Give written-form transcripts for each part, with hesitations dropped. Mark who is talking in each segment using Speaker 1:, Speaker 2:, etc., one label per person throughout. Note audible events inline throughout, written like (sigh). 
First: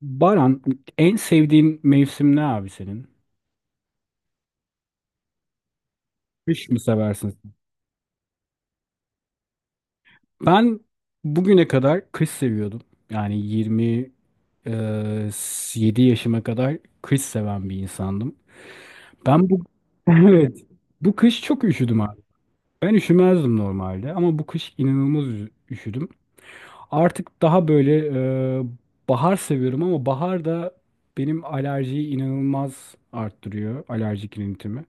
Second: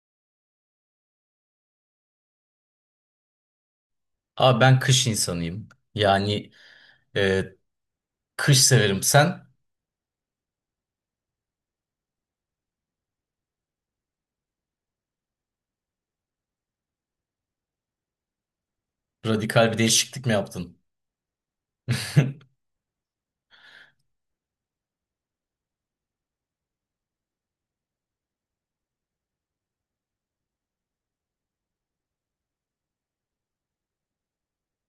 Speaker 1: Baran, en sevdiğin mevsim ne abi senin?
Speaker 2: Abi ben kış insanıyım. Yani
Speaker 1: Kış mı seversin?
Speaker 2: e, kış severim. Sen
Speaker 1: Ben bugüne kadar kış seviyordum. Yani 27 yaşıma kadar kış seven bir insandım. Ben bu
Speaker 2: radikal bir
Speaker 1: (laughs)
Speaker 2: değişiklik mi
Speaker 1: evet
Speaker 2: yaptın?
Speaker 1: bu kış çok üşüdüm abi.
Speaker 2: (laughs)
Speaker 1: Ben üşümezdim normalde ama bu kış inanılmaz üşüdüm. Artık daha böyle e, bahar seviyorum ama bahar da benim alerjiyi inanılmaz arttırıyor. Alerjik rinitimi.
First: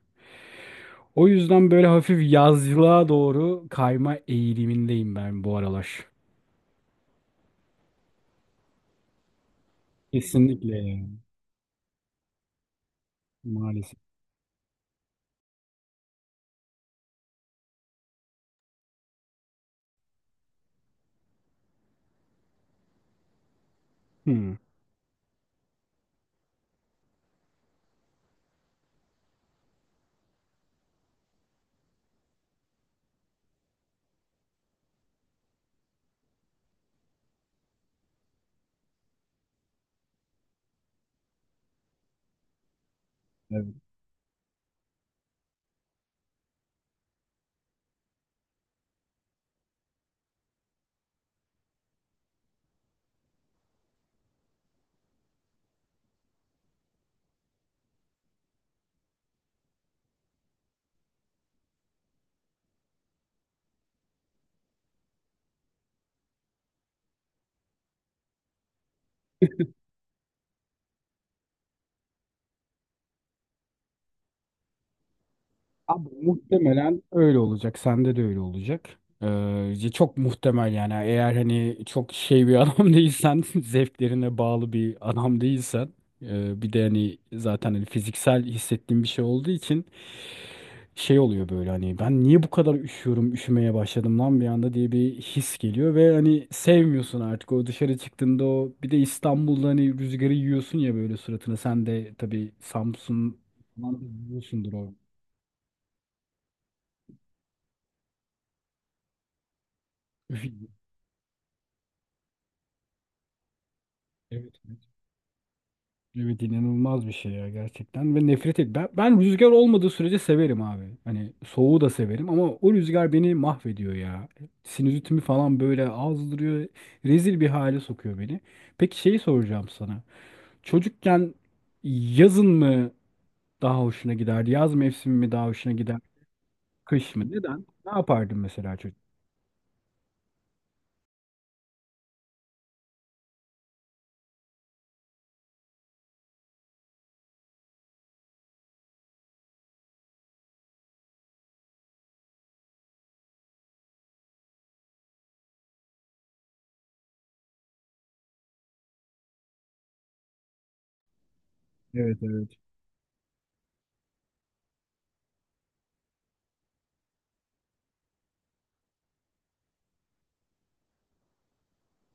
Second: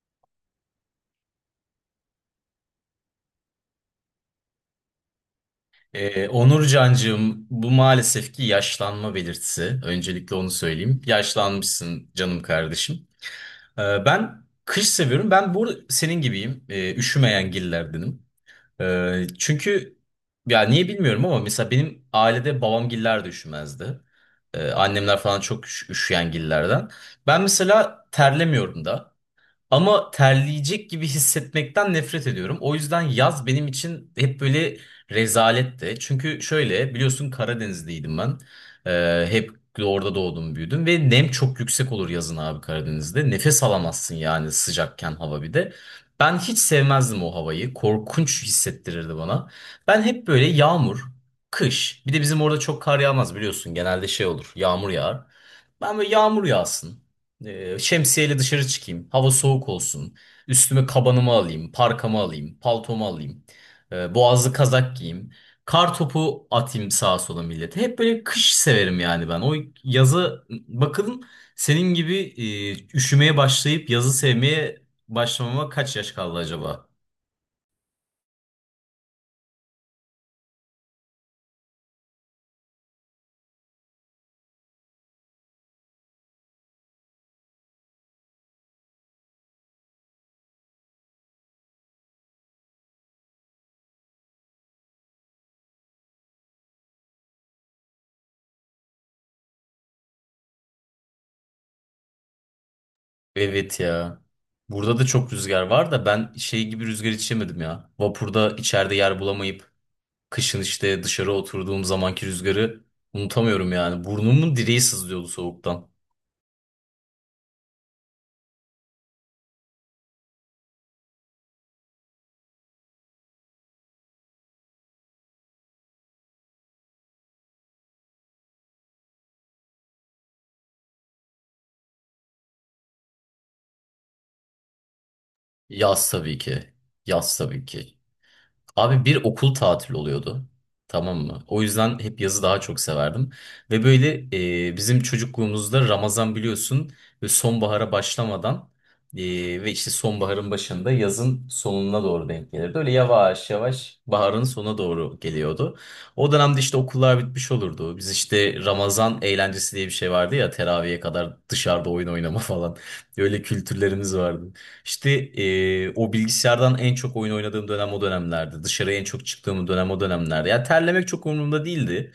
Speaker 1: O yüzden böyle hafif yazlığa doğru kayma eğilimindeyim ben bu aralar.
Speaker 2: e, Onur Cancığım, bu maalesef ki yaşlanma belirtisi. Öncelikle onu
Speaker 1: Kesinlikle
Speaker 2: söyleyeyim.
Speaker 1: yani.
Speaker 2: Yaşlanmışsın canım kardeşim.
Speaker 1: Maalesef.
Speaker 2: Ben kış seviyorum. Ben bu arada senin gibiyim. Üşümeyen gillerdenim. Çünkü ya niye bilmiyorum ama mesela benim ailede babam giller de üşümezdi.
Speaker 1: Hmm.
Speaker 2: Annemler falan çok üşüyen gillerden. Ben mesela terlemiyorum da. Ama terleyecek gibi hissetmekten nefret ediyorum. O yüzden yaz benim için hep böyle rezaletti. Çünkü şöyle biliyorsun Karadenizliydim ben. Hep orada doğdum büyüdüm ve nem çok yüksek olur yazın abi Karadeniz'de. Nefes alamazsın yani sıcakken hava bir de. Ben hiç sevmezdim o havayı. Korkunç hissettirirdi bana. Ben hep böyle yağmur, kış. Bir de bizim orada çok kar yağmaz biliyorsun. Genelde şey olur. Yağmur yağar. Ben böyle yağmur yağsın. Şemsiyeyle dışarı çıkayım. Hava soğuk olsun. Üstüme kabanımı alayım, parkamı alayım, paltomu alayım. Boğazlı kazak giyeyim. Kar topu atayım sağa sola millete. Hep böyle kış severim yani ben. O yazı bakın senin gibi üşümeye başlayıp yazı sevmeye başlamama kaç
Speaker 1: Abi
Speaker 2: yaş kaldı acaba?
Speaker 1: muhtemelen öyle olacak. Sende de öyle olacak. Çok muhtemel yani. Eğer hani çok şey bir (laughs) adam değilsen, zevklerine bağlı bir adam değilsen, bir de hani zaten hani fiziksel hissettiğim bir şey olduğu için şey oluyor böyle hani ben niye bu kadar üşüyorum, üşümeye başladım lan bir anda diye bir his geliyor ve hani sevmiyorsun artık o dışarı çıktığında o bir de İstanbul'da hani rüzgarı yiyorsun ya böyle suratına. Sen de tabii Samsun
Speaker 2: Evet
Speaker 1: falan da
Speaker 2: ya.
Speaker 1: yiyorsundur o
Speaker 2: Burada da çok rüzgar var da ben şey gibi rüzgar içemedim ya. Vapurda içeride yer bulamayıp kışın
Speaker 1: (laughs)
Speaker 2: işte dışarı oturduğum zamanki rüzgarı unutamıyorum yani.
Speaker 1: evet,
Speaker 2: Burnumun
Speaker 1: evet.
Speaker 2: direği sızlıyordu soğuktan.
Speaker 1: Evet inanılmaz bir şey ya gerçekten ve nefret et. Ben rüzgar olmadığı sürece severim abi. Hani soğuğu da severim ama o rüzgar beni mahvediyor ya. Sinüzitimi falan böyle azdırıyor. Rezil bir hale sokuyor beni. Peki şeyi soracağım sana. Çocukken yazın mı daha hoşuna giderdi? Yaz mevsimi mi daha hoşuna gider?
Speaker 2: Yaz tabii ki.
Speaker 1: Kış mı?
Speaker 2: Yaz tabii
Speaker 1: Neden? Ne
Speaker 2: ki.
Speaker 1: yapardın mesela çocuk?
Speaker 2: Abi bir okul tatili oluyordu. Tamam mı? O yüzden hep yazı daha çok severdim. Ve böyle bizim çocukluğumuzda Ramazan biliyorsun ve sonbahara başlamadan e, ve işte sonbaharın başında yazın sonuna doğru denk gelirdi. Öyle yavaş yavaş baharın sona doğru geliyordu. O dönemde işte okullar bitmiş olurdu. Biz işte Ramazan eğlencesi diye bir şey vardı ya teraviye kadar dışarıda oyun
Speaker 1: Evet,
Speaker 2: oynama
Speaker 1: evet.
Speaker 2: falan. (laughs) Öyle kültürlerimiz vardı. İşte, o bilgisayardan en çok oyun oynadığım dönem o dönemlerdi. Dışarıya en çok çıktığım dönem o dönemlerdi. Ya terlemek çok umurumda değildi.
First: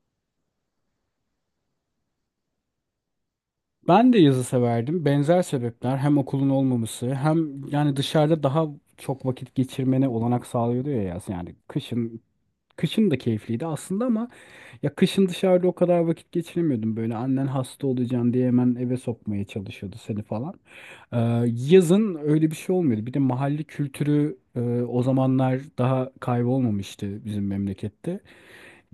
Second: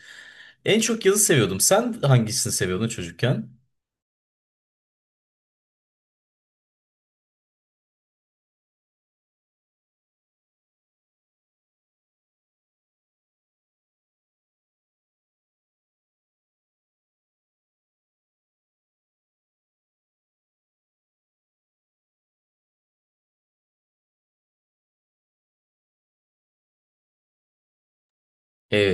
Speaker 2: En çok yazı seviyordum. Sen hangisini seviyordun çocukken?
Speaker 1: Ben de yazı severdim. Benzer sebepler hem okulun olmaması hem yani dışarıda daha çok vakit geçirmene olanak sağlıyordu ya yaz. Yani kışın da keyifliydi aslında ama ya kışın dışarıda o kadar vakit geçiremiyordum. Böyle annen hasta olacaksın diye hemen eve sokmaya çalışıyordu seni falan. Ee, Yazın öyle bir şey olmuyordu. Bir de mahalle kültürü o zamanlar daha kaybolmamıştı bizim memlekette.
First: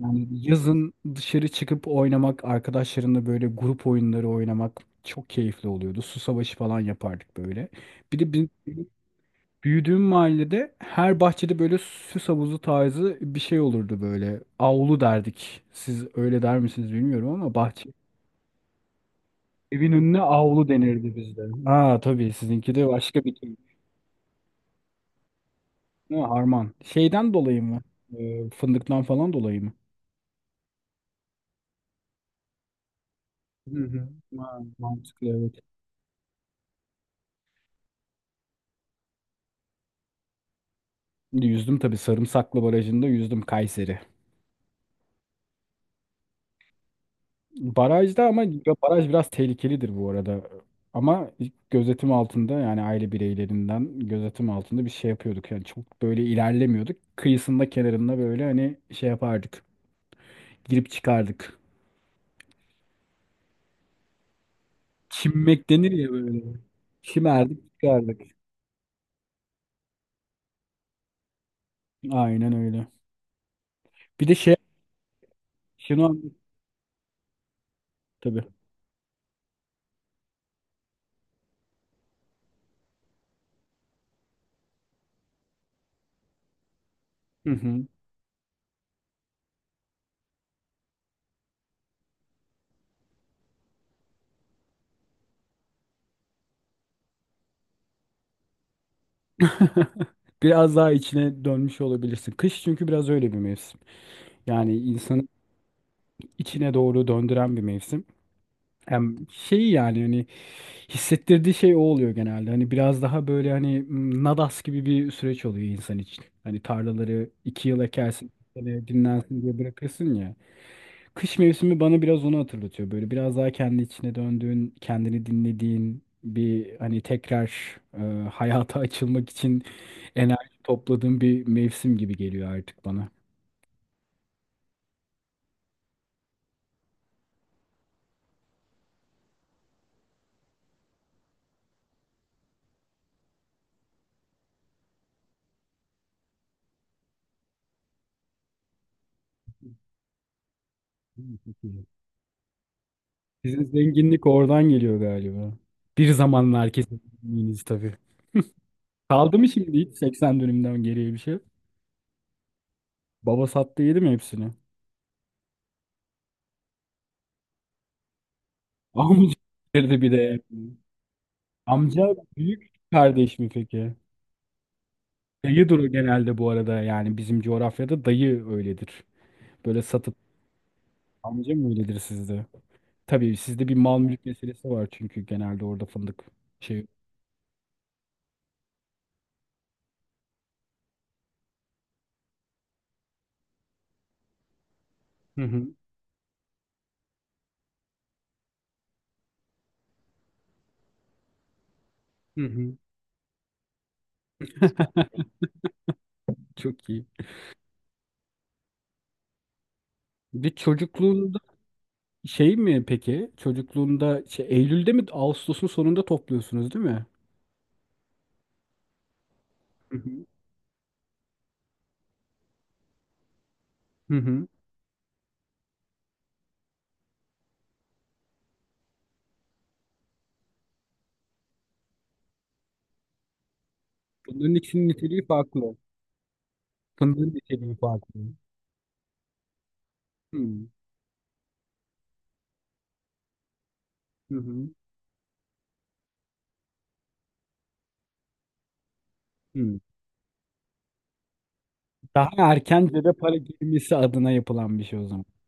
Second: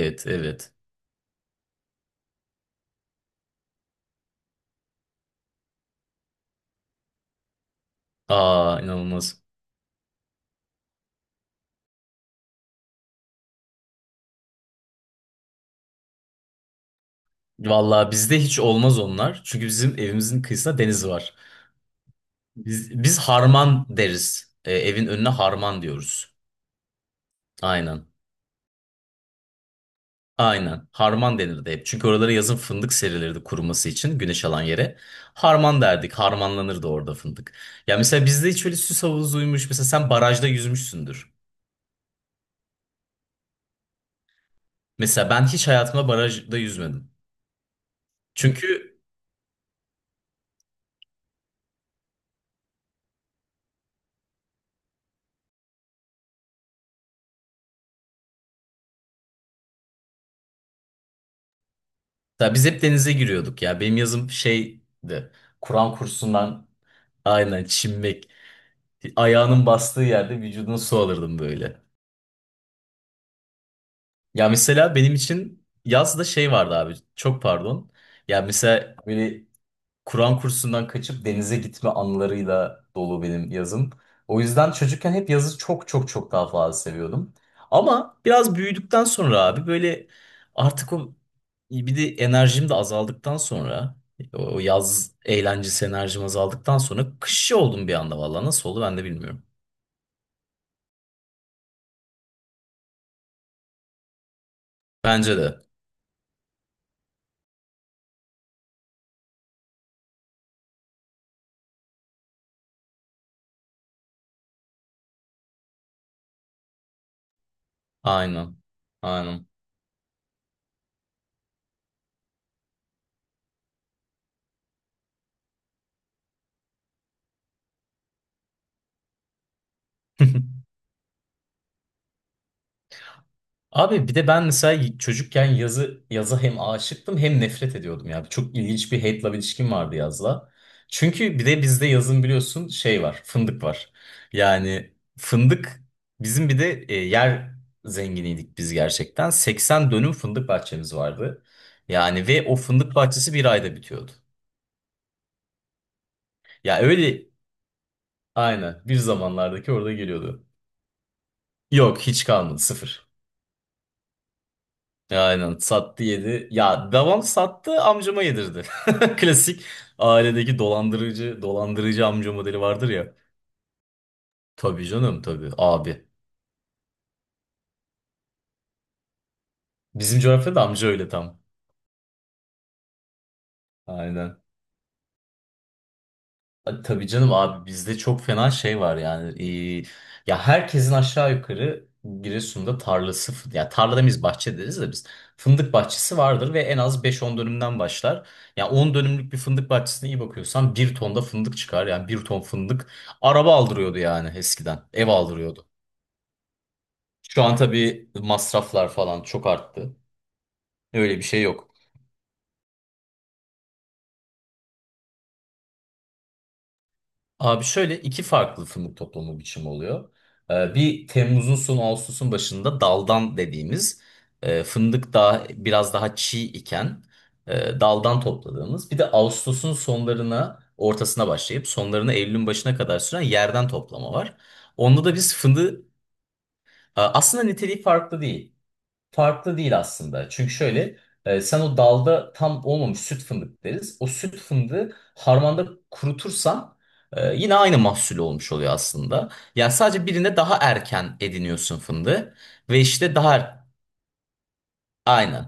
Speaker 1: Yani
Speaker 2: evet.
Speaker 1: yazın dışarı çıkıp oynamak, arkadaşlarımla böyle grup oyunları oynamak çok keyifli oluyordu. Su savaşı falan yapardık böyle. Bir de
Speaker 2: Aa inanılmaz.
Speaker 1: büyüdüğüm mahallede her bahçede böyle süs havuzu tarzı bir şey olurdu böyle. Avlu derdik. Siz öyle der misiniz bilmiyorum ama bahçe.
Speaker 2: Vallahi bizde hiç olmaz onlar. Çünkü
Speaker 1: Evin
Speaker 2: bizim
Speaker 1: önüne
Speaker 2: evimizin
Speaker 1: avlu
Speaker 2: kıyısında deniz
Speaker 1: denirdi
Speaker 2: var.
Speaker 1: bizde. Ha tabii sizinki de
Speaker 2: Biz
Speaker 1: başka bir şey.
Speaker 2: harman deriz. Evin önüne harman
Speaker 1: Ha,
Speaker 2: diyoruz.
Speaker 1: harman. Şeyden dolayı mı?
Speaker 2: Aynen.
Speaker 1: Fındıktan falan dolayı mı?
Speaker 2: Aynen. Harman denirdi hep. Çünkü oralara yazın fındık serilirdi
Speaker 1: Hı
Speaker 2: kuruması
Speaker 1: hı.
Speaker 2: için güneş
Speaker 1: Ha,
Speaker 2: alan yere.
Speaker 1: mantıklı evet.
Speaker 2: Harman derdik. Harmanlanırdı orada fındık. Ya mesela bizde hiç öyle süs havuzuymuş. Mesela sen barajda yüzmüşsündür.
Speaker 1: Yüzdüm tabii Sarımsaklı Barajı'nda yüzdüm Kayseri.
Speaker 2: Mesela ben hiç hayatımda barajda yüzmedim.
Speaker 1: Barajda ama
Speaker 2: Çünkü
Speaker 1: baraj biraz tehlikelidir bu arada. Ama gözetim altında yani aile bireylerinden gözetim altında bir şey yapıyorduk. Yani çok böyle ilerlemiyorduk. Kıyısında kenarında böyle hani şey yapardık. Girip çıkardık.
Speaker 2: ya biz hep denize giriyorduk ya. Benim yazım şeydi.
Speaker 1: Çimmek denir
Speaker 2: Kur'an
Speaker 1: ya böyle.
Speaker 2: kursundan
Speaker 1: Çimerdik
Speaker 2: aynen
Speaker 1: çıkardık.
Speaker 2: çimmek. Ayağının bastığı yerde vücuduna su alırdım böyle.
Speaker 1: Aynen öyle. Bir de
Speaker 2: Ya
Speaker 1: şey
Speaker 2: mesela benim için
Speaker 1: şunu
Speaker 2: yazda
Speaker 1: an-
Speaker 2: şey vardı abi. Çok pardon. Ya
Speaker 1: tabii.
Speaker 2: mesela böyle Kur'an kursundan kaçıp denize gitme anılarıyla dolu benim yazım. O yüzden çocukken hep yazı çok çok çok daha fazla seviyordum.
Speaker 1: Hı hı.
Speaker 2: Ama biraz büyüdükten sonra abi böyle artık o bir de enerjim de azaldıktan sonra o yaz eğlencesi enerjim azaldıktan sonra kışçı oldum bir anda vallahi nasıl oldu ben de bilmiyorum.
Speaker 1: (laughs) Biraz daha içine dönmüş olabilirsin. Kış çünkü biraz öyle bir mevsim. Yani insanı
Speaker 2: Bence de.
Speaker 1: içine doğru döndüren bir mevsim. Hem şey yani hani hissettirdiği şey o oluyor genelde. Hani biraz daha böyle hani nadas gibi bir süreç oluyor insan için. Hani tarlaları iki yıl ekersin,
Speaker 2: Aynen.
Speaker 1: bir sene dinlensin
Speaker 2: Aynen.
Speaker 1: diye bırakırsın ya. Kış mevsimi bana biraz onu hatırlatıyor. Böyle biraz daha kendi içine döndüğün, kendini dinlediğin bir hani tekrar hayata açılmak için enerji
Speaker 2: (laughs)
Speaker 1: topladığın bir mevsim gibi geliyor artık bana.
Speaker 2: Abi bir de ben mesela çocukken yazı yaza hem aşıktım hem nefret ediyordum ya. Çok ilginç bir hate love ilişkim vardı yazla. Çünkü bir de bizde yazın biliyorsun şey var, fındık var. Yani fındık bizim bir de yer zenginiydik biz gerçekten. 80 dönüm fındık bahçemiz vardı. Yani ve o fındık bahçesi bir
Speaker 1: Sizin
Speaker 2: ayda bitiyordu.
Speaker 1: zenginlik oradan geliyor galiba. Bir zamanlar
Speaker 2: Ya
Speaker 1: kesin
Speaker 2: öyle
Speaker 1: zengininiz tabii.
Speaker 2: aynen bir
Speaker 1: Kaldı mı
Speaker 2: zamanlardaki
Speaker 1: şimdi
Speaker 2: orada
Speaker 1: hiç 80
Speaker 2: geliyordu.
Speaker 1: dönümden geriye bir şey?
Speaker 2: Yok hiç kalmadı sıfır.
Speaker 1: Baba sattı yedi mi hepsini?
Speaker 2: Ya aynen sattı yedi. Ya devam sattı amcama yedirdi. (laughs)
Speaker 1: Amca
Speaker 2: Klasik
Speaker 1: getirdi bir de.
Speaker 2: ailedeki dolandırıcı
Speaker 1: Amca
Speaker 2: amca modeli
Speaker 1: büyük
Speaker 2: vardır ya.
Speaker 1: kardeş mi peki?
Speaker 2: Tabii canım tabii
Speaker 1: Dayı duru
Speaker 2: abi.
Speaker 1: genelde bu arada yani bizim coğrafyada dayı öyledir. Böyle satıp
Speaker 2: Bizim coğrafyada amca öyle tam.
Speaker 1: amca mı öyledir sizde? Tabii sizde bir mal mülk
Speaker 2: Aynen.
Speaker 1: meselesi var çünkü genelde orada fındık şey.
Speaker 2: Tabii canım abi bizde çok fena şey var yani. Ee, Ya herkesin aşağı yukarı Giresun'da tarlası, ya tarla demeyiz bahçe deriz de biz
Speaker 1: Hı hı.
Speaker 2: fındık bahçesi vardır ve en az beş on dönümden başlar. Ya 10 dönümlük bir fındık bahçesine iyi bakıyorsan bir tonda fındık çıkar. Yani bir ton
Speaker 1: Hı hı.
Speaker 2: fındık araba aldırıyordu yani eskiden. Ev aldırıyordu.
Speaker 1: Çok iyi.
Speaker 2: Şu an tabii masraflar falan çok arttı.
Speaker 1: Bir de
Speaker 2: Öyle bir
Speaker 1: çocukluğun
Speaker 2: şey yok.
Speaker 1: şey mi peki? Çocukluğunda şey, Eylül'de mi Ağustos'un sonunda topluyorsunuz değil mi?
Speaker 2: Abi şöyle iki farklı fındık toplama biçimi
Speaker 1: Hı
Speaker 2: oluyor.
Speaker 1: hı.
Speaker 2: Bir Temmuz'un son Ağustos'un başında daldan dediğimiz
Speaker 1: Hı hı.
Speaker 2: e, fındık daha biraz daha çiğ iken daldan topladığımız. Bir de Ağustos'un sonlarına ortasına başlayıp sonlarına Eylül'ün başına kadar süren yerden toplama var.
Speaker 1: Bunların ikisinin
Speaker 2: Onda da
Speaker 1: niteliği
Speaker 2: biz
Speaker 1: farklı. Fındığın
Speaker 2: aslında
Speaker 1: niteliği
Speaker 2: niteliği
Speaker 1: farklı.
Speaker 2: farklı değil aslında.
Speaker 1: Hı
Speaker 2: Çünkü
Speaker 1: hı.
Speaker 2: şöyle sen o dalda tam olmamış süt fındık deriz. O süt
Speaker 1: Hı
Speaker 2: fındığı harmanda kurutursan yine aynı mahsul olmuş oluyor aslında. Yani
Speaker 1: hı.
Speaker 2: sadece birinde daha erken ediniyorsun fındığı
Speaker 1: Daha
Speaker 2: ve
Speaker 1: erken cebe
Speaker 2: işte
Speaker 1: para
Speaker 2: daha
Speaker 1: girmesi adına yapılan bir şey o zaman.
Speaker 2: aynen.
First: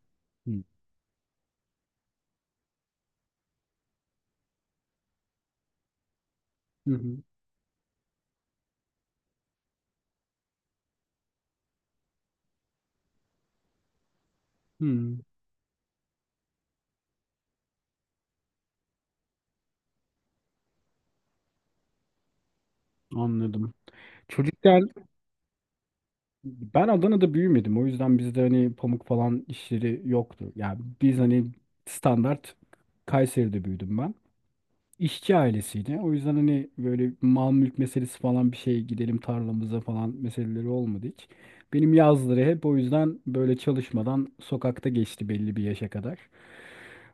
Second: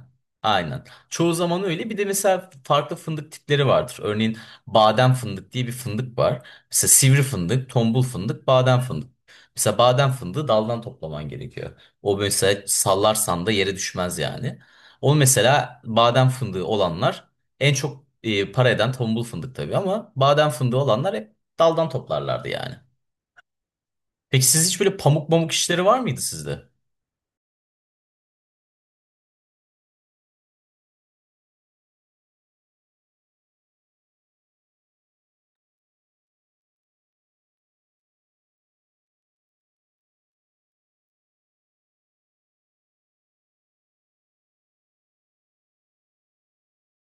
Speaker 1: Hı.
Speaker 2: Aynen. Çoğu zaman öyle. Bir de mesela farklı fındık tipleri vardır. Örneğin badem fındık diye bir fındık var. Mesela
Speaker 1: Hı hı.
Speaker 2: sivri fındık, tombul fındık, badem fındık. Mesela badem fındığı daldan toplaman gerekiyor. O mesela sallarsan da yere düşmez yani. O
Speaker 1: Hı.
Speaker 2: mesela badem fındığı olanlar en çok para eden tombul fındık tabii ama badem fındığı olanlar hep daldan toplarlardı yani.
Speaker 1: Anladım.
Speaker 2: Peki siz hiç
Speaker 1: Çocukken
Speaker 2: böyle pamuk pamuk işleri var mıydı sizde?
Speaker 1: ben Adana'da büyümedim. O yüzden bizde hani pamuk falan işleri yoktu. Yani biz hani standart Kayseri'de büyüdüm ben. İşçi ailesiydi. O yüzden hani böyle mal mülk meselesi falan bir şey gidelim tarlamıza falan meseleleri olmadı hiç. Benim yazları hep o yüzden böyle çalışmadan sokakta geçti belli bir yaşa kadar.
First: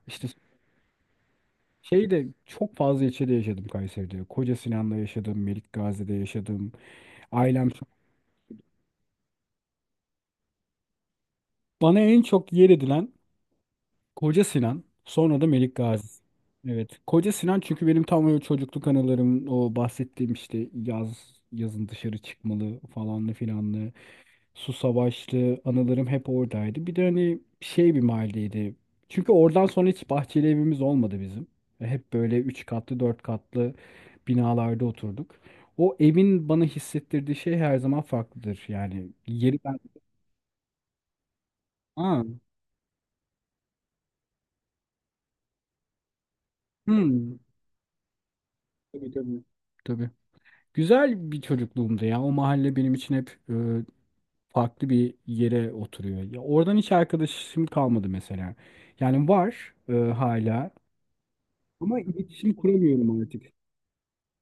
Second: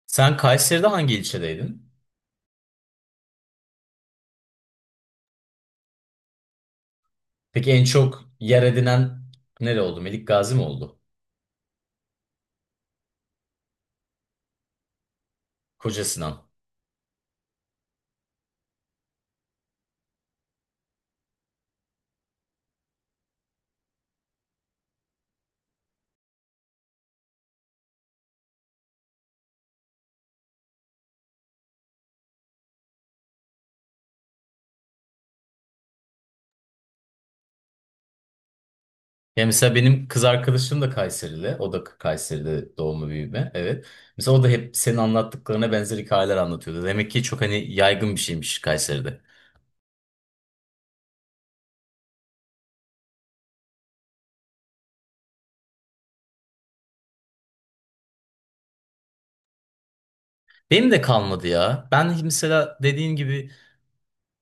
Speaker 1: İşte
Speaker 2: Sen Kayseri'de hangi ilçedeydin?
Speaker 1: şey de çok fazla ilçede yaşadım Kayseri'de. Koca Sinan'da yaşadım, Melik Gazi'de yaşadım. Ailem
Speaker 2: Peki en
Speaker 1: çok-
Speaker 2: çok yer edinen nere oldu? Melik Gazi mi oldu?
Speaker 1: Bana en çok yer edilen Koca Sinan, sonra da Melik
Speaker 2: Koca
Speaker 1: Gazi.
Speaker 2: Sinan.
Speaker 1: Evet. Koca Sinan çünkü benim tam o çocukluk anılarım o bahsettiğim işte yaz yazın dışarı çıkmalı falanlı filanlı. Su Savaşlı anılarım hep oradaydı. Bir de hani şey bir mahalleydi. Çünkü oradan sonra hiç bahçeli evimiz olmadı bizim. Ve hep böyle üç katlı, dört katlı binalarda oturduk. O evin bana hissettirdiği şey her zaman farklıdır. Yani
Speaker 2: Ya
Speaker 1: yeri
Speaker 2: mesela
Speaker 1: ben...
Speaker 2: benim kız arkadaşım da Kayserili. O da
Speaker 1: Aa,
Speaker 2: Kayseri'de doğma büyüme. Evet. Mesela o da hep senin anlattıklarına benzer hikayeler anlatıyordu. Demek ki
Speaker 1: hmm.
Speaker 2: çok hani yaygın bir şeymiş
Speaker 1: Tabii
Speaker 2: Kayseri'de.
Speaker 1: tabii. Tabii. Güzel bir çocukluğumdu ya. O mahalle benim için hep farklı bir yere oturuyor. Ya oradan hiç arkadaşım kalmadı mesela. Yani var hala.
Speaker 2: Benim de kalmadı ya.
Speaker 1: Ama
Speaker 2: Ben
Speaker 1: iletişim
Speaker 2: mesela dediğin
Speaker 1: kuramıyorum artık.
Speaker 2: gibi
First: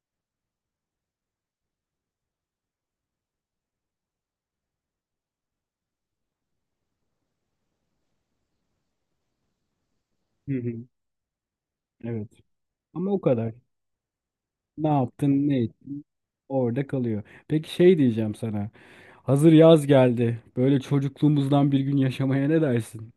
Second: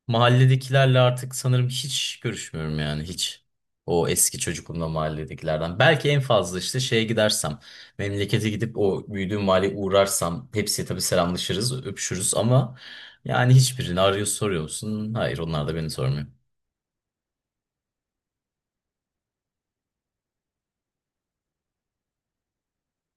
Speaker 2: mahalledekilerle artık sanırım hiç görüşmüyorum yani hiç. O eski çocukluğumda mahalledekilerden. Belki en fazla işte şeye gidersem, memlekete gidip o büyüdüğüm mahalleye uğrarsam
Speaker 1: Hı hı.
Speaker 2: hepsiyle tabii selamlaşırız,
Speaker 1: Evet.
Speaker 2: öpüşürüz ama
Speaker 1: Ama o
Speaker 2: yani
Speaker 1: kadar.
Speaker 2: hiçbirini arıyor soruyor
Speaker 1: Ne
Speaker 2: musun? Hayır
Speaker 1: yaptın, ne
Speaker 2: onlar da beni
Speaker 1: ettin?
Speaker 2: sormuyor.
Speaker 1: Orada kalıyor. Peki şey diyeceğim sana. Hazır yaz geldi. Böyle çocukluğumuzdan bir gün yaşamaya ne dersin?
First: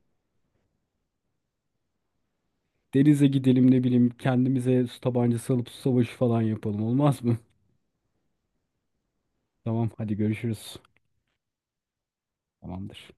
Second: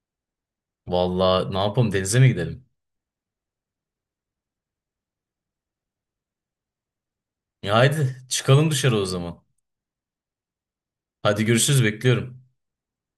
Speaker 2: Vallahi ne yapalım denize mi gidelim?
Speaker 1: Denize gidelim ne bileyim kendimize su tabancası alıp su savaşı falan yapalım olmaz mı?
Speaker 2: Ya haydi çıkalım dışarı o zaman.
Speaker 1: (laughs) Tamam hadi görüşürüz.
Speaker 2: Hadi görüşürüz bekliyorum.
Speaker 1: Tamamdır.